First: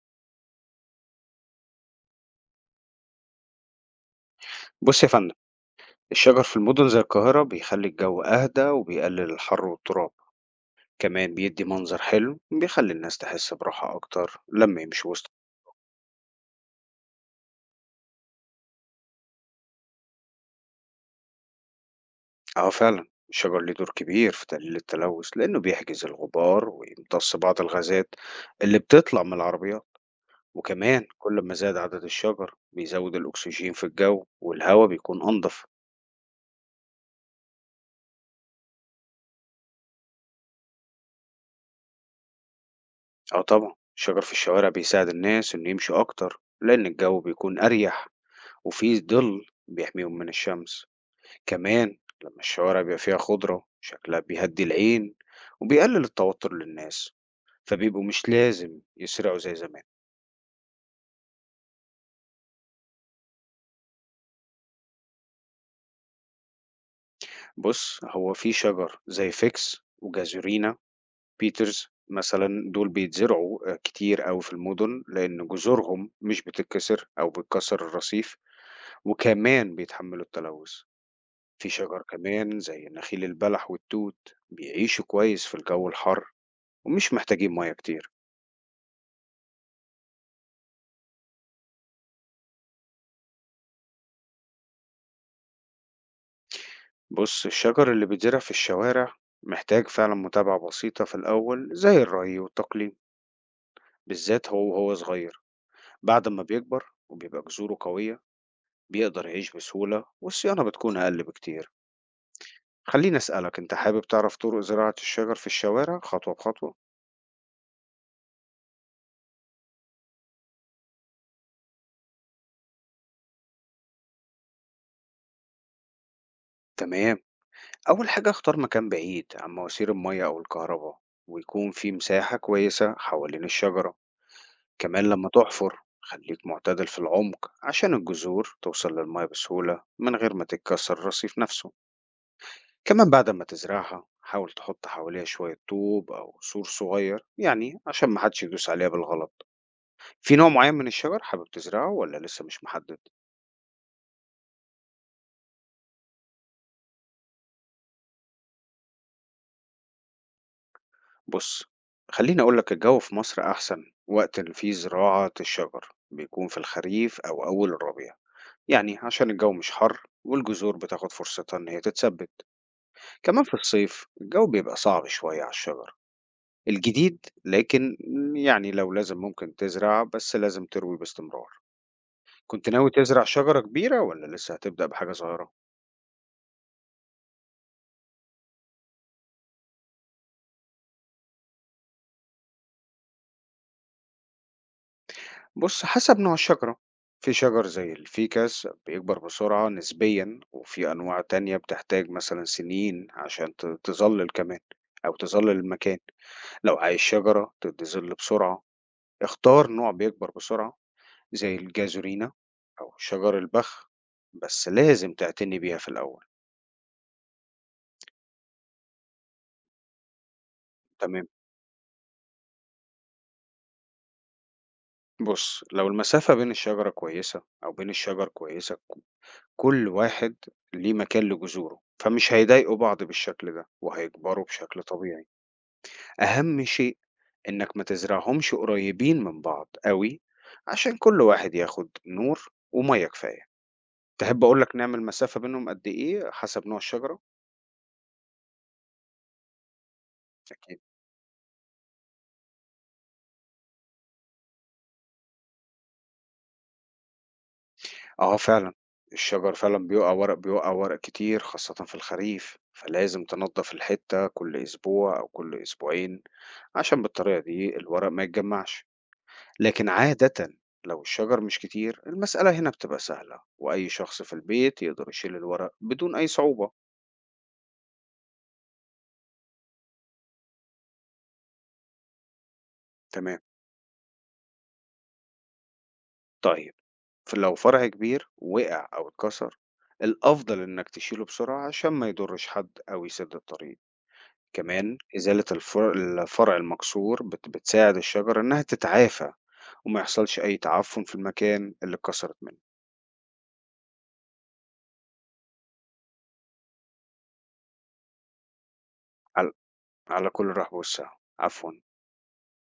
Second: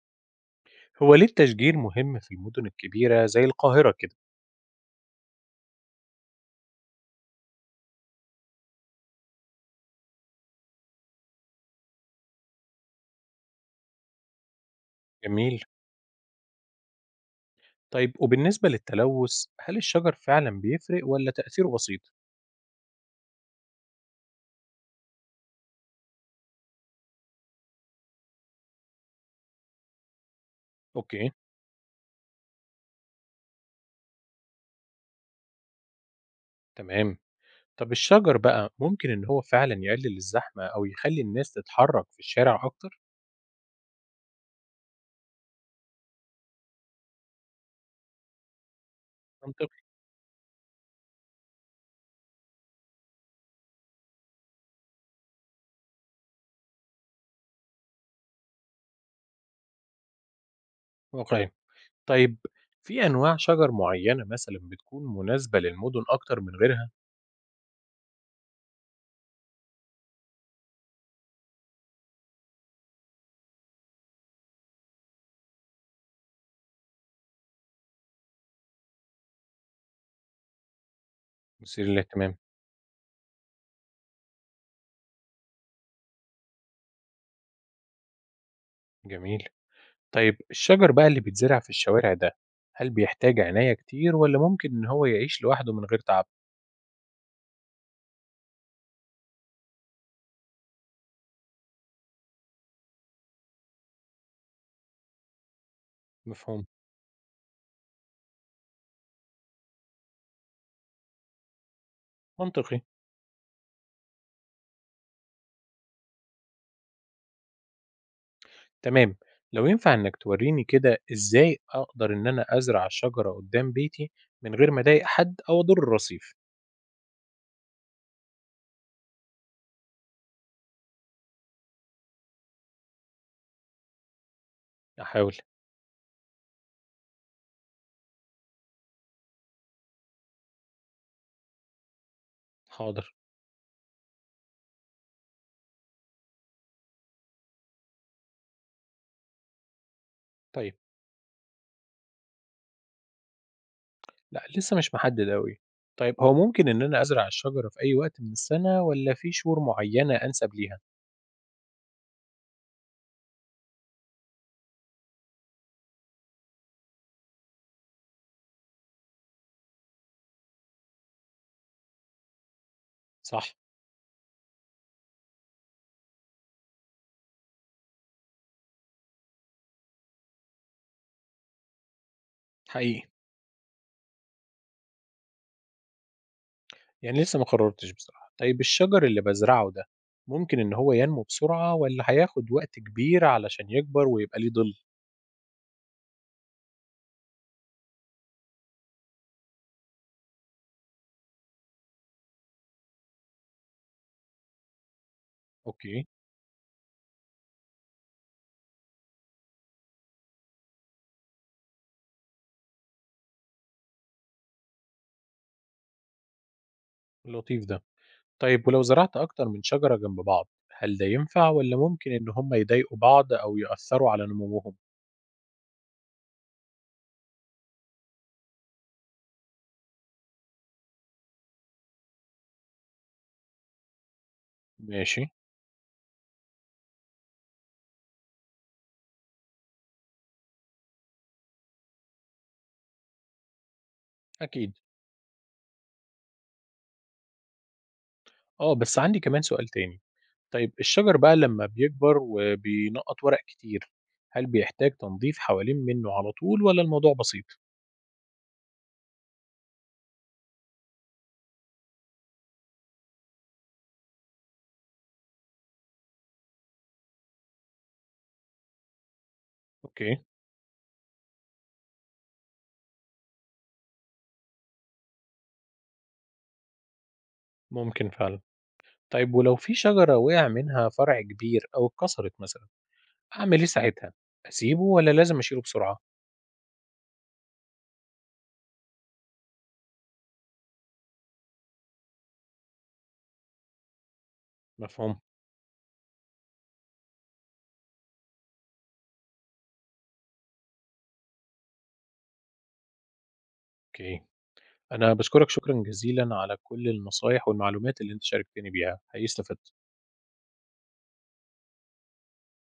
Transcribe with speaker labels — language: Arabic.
Speaker 1: هو ليه التشجير مهم في المدن الكبيرة زي القاهرة كده؟
Speaker 2: بص يا فندم، الشجر في المدن زي القاهرة بيخلي الجو أهدى وبيقلل الحر والتراب. كمان بيدي منظر حلو بيخلي الناس تحس براحة أكتر لما يمشوا وسط.
Speaker 1: جميل. طيب وبالنسبة للتلوث، هل الشجر فعلا بيفرق ولا تأثيره بسيط؟
Speaker 2: اه فعلا، الشجر ليه دور كبير في تقليل التلوث لأنه بيحجز الغبار ويمتص بعض الغازات اللي بتطلع من العربيات. وكمان
Speaker 1: أوكي،
Speaker 2: كل ما زاد عدد الشجر بيزود الأكسجين في الجو والهواء بيكون أنظف.
Speaker 1: تمام. طب الشجر بقى ممكن إن هو فعلا يقلل الزحمة أو يخلي الناس تتحرك في الشارع أكتر؟
Speaker 2: اه طبعا، الشجر في الشوارع بيساعد الناس إنه يمشوا أكتر لأن الجو بيكون أريح وفيه ظل
Speaker 1: منطقي.
Speaker 2: بيحميهم من الشمس. كمان لما الشوارع بيبقى فيها خضرة شكلها بيهدي العين وبيقلل التوتر للناس، فبيبقوا مش لازم يسرقوا زي زمان.
Speaker 1: أوكي، طيب، في أنواع شجر معينة مثلا بتكون مناسبة للمدن أكتر من غيرها؟
Speaker 2: بص، هو في شجر زي فيكس وجازورينا بيترز مثلا، دول بيتزرعوا كتير أوي في المدن لأن جذورهم مش بتتكسر أو بتكسر الرصيف، وكمان بيتحملوا التلوث. في
Speaker 1: مثير
Speaker 2: شجر
Speaker 1: للاهتمام.
Speaker 2: كمان زي نخيل البلح والتوت بيعيشوا كويس في الجو الحر ومش محتاجين مياه كتير.
Speaker 1: جميل. طيب الشجر بقى اللي بيتزرع في الشوارع ده، هل بيحتاج عناية كتير ولا ممكن إن هو يعيش لوحده من غير تعب؟
Speaker 2: بص، الشجر اللي بيتزرع في الشوارع محتاج فعلا متابعة بسيطة في الأول زي الري والتقليم، بالذات هو وهو صغير. بعد ما
Speaker 1: مفهوم،
Speaker 2: بيكبر وبيبقى جذوره قوية بيقدر يعيش بسهولة والصيانة بتكون أقل بكتير.
Speaker 1: منطقي،
Speaker 2: خليني أسألك، أنت حابب تعرف طرق زراعة الشجر في الشوارع خطوة بخطوة؟
Speaker 1: تمام. لو ينفع إنك تورّيني كده إزاي أقدر إن أنا أزرع شجرة قدّام بيتي من غير ما أضايق حد أو أضر الرصيف؟
Speaker 2: تمام، أول حاجة اختار مكان بعيد عن مواسير المية أو الكهرباء، ويكون في مساحة كويسة حوالين الشجرة. كمان لما
Speaker 1: أحاول،
Speaker 2: تحفر خليك معتدل في العمق عشان الجذور توصل للمية بسهولة من غير ما تتكسر الرصيف نفسه. كمان
Speaker 1: حاضر،
Speaker 2: بعد ما تزرعها حاول تحط حواليها شوية طوب أو سور صغير يعني عشان محدش يدوس عليها بالغلط. في نوع
Speaker 1: طيب،
Speaker 2: معين من الشجر حابب تزرعه ولا لسه مش محدد؟
Speaker 1: لأ لسه مش محدد أوي. طيب هو ممكن إن أنا أزرع الشجرة في أي وقت من السنة والّا في شهور معيّنة أنسب ليها؟
Speaker 2: بص، خليني أقولك، الجو في مصر أحسن وقت اللي فيه زراعة الشجر بيكون في الخريف أو أول الربيع، يعني عشان الجو مش حر والجذور بتاخد فرصتها إن هي تتثبت.
Speaker 1: صح.
Speaker 2: كمان في الصيف الجو بيبقى صعب شوية على الشجر الجديد، لكن يعني لو لازم ممكن تزرع بس لازم تروي باستمرار. كنت ناوي
Speaker 1: حقيقي،
Speaker 2: تزرع شجرة كبيرة ولا لسه هتبدأ بحاجة صغيرة؟
Speaker 1: يعني لسه ما قررتش بصراحة. طيب الشجر اللي بازرعه ده، ممكن إن هو ينمو بسرعة والّا هياخد وقت كبير علشان يكبر ويبقى ليه ظِل؟
Speaker 2: بص، حسب نوع الشجرة، في شجر زي الفيكس بيكبر بسرعة نسبيا، وفي أنواع تانية بتحتاج مثلا سنين عشان تظلل، كمان أو تظلل المكان.
Speaker 1: أوكي،
Speaker 2: لو عايز شجرة تدي ظل بسرعة، اختار نوع بيكبر بسرعة زي الجازورينا أو شجر البخ، بس لازم تعتني بيها في الأول.
Speaker 1: لطيف ده. طيب ولو زرعت أكتر من شجرة جنب بعض، هل ده
Speaker 2: تمام،
Speaker 1: ينفع ولا ممكن إن هما يضايقوا بعض أو يأثروا على نموهم؟
Speaker 2: بص، لو المسافة بين الشجرة كويسة أو بين الشجر كويسة، كل واحد ليه مكان لجذوره، فمش هيضايقوا بعض بالشكل ده وهيكبروا بشكل
Speaker 1: ماشي.
Speaker 2: طبيعي. أهم شيء إنك ما تزرعهمش قريبين من بعض قوي، عشان كل واحد ياخد نور ومية كفاية. تحب
Speaker 1: أكيد،
Speaker 2: أقولك نعمل مسافة بينهم قد إيه حسب نوع الشجرة؟
Speaker 1: أه، بس عندي كمان سؤال تاني. طيب
Speaker 2: أكيد.
Speaker 1: الشجر بقى لما بيكبر وبينقط ورق كتير، هل بيحتاج تنظيف حوالين منه على طول ولا الموضوع بسيط؟
Speaker 2: آه فعلًا، الشجر فعلًا بيُقع ورق كتير خاصةً في الخريف، فلازم تنضف الحتة كل أسبوع أو كل أسبوعين عشان بالطريقة دي الورق ما يتجمعش، لكن
Speaker 1: أوكي.
Speaker 2: عادةً لو الشجر مش كتير المسألة هنا بتبقى سهلة، وأي شخص في البيت يقدر يشيل الورق بدون أي صعوبة.
Speaker 1: ممكن فعلا. طيب ولو في شجرة وقع منها فرع كبير أو اتكسرت مثلا،
Speaker 2: تمام،
Speaker 1: أعمل إيه ساعتها؟ أسيبه ولا لازم أشيله بسرعة؟
Speaker 2: طيب، ف لو فرع كبير وقع أو اتكسر، الأفضل إنك تشيله بسرعة عشان ما يضرش حد أو يسد الطريق. كمان
Speaker 1: مفهوم.
Speaker 2: إزالة الفرع المكسور بتساعد الشجرة إنها تتعافى وما يحصلش أي تعفن في المكان اللي اتكسرت منه.
Speaker 1: أوكي، أنا باشكرك شكرًا جزيلًا على كل النصايح والمعلومات اللي أنت شاركتني بيها، حقيقي
Speaker 2: على,
Speaker 1: استفدت.
Speaker 2: على كل الرحب والسعة، عفوا.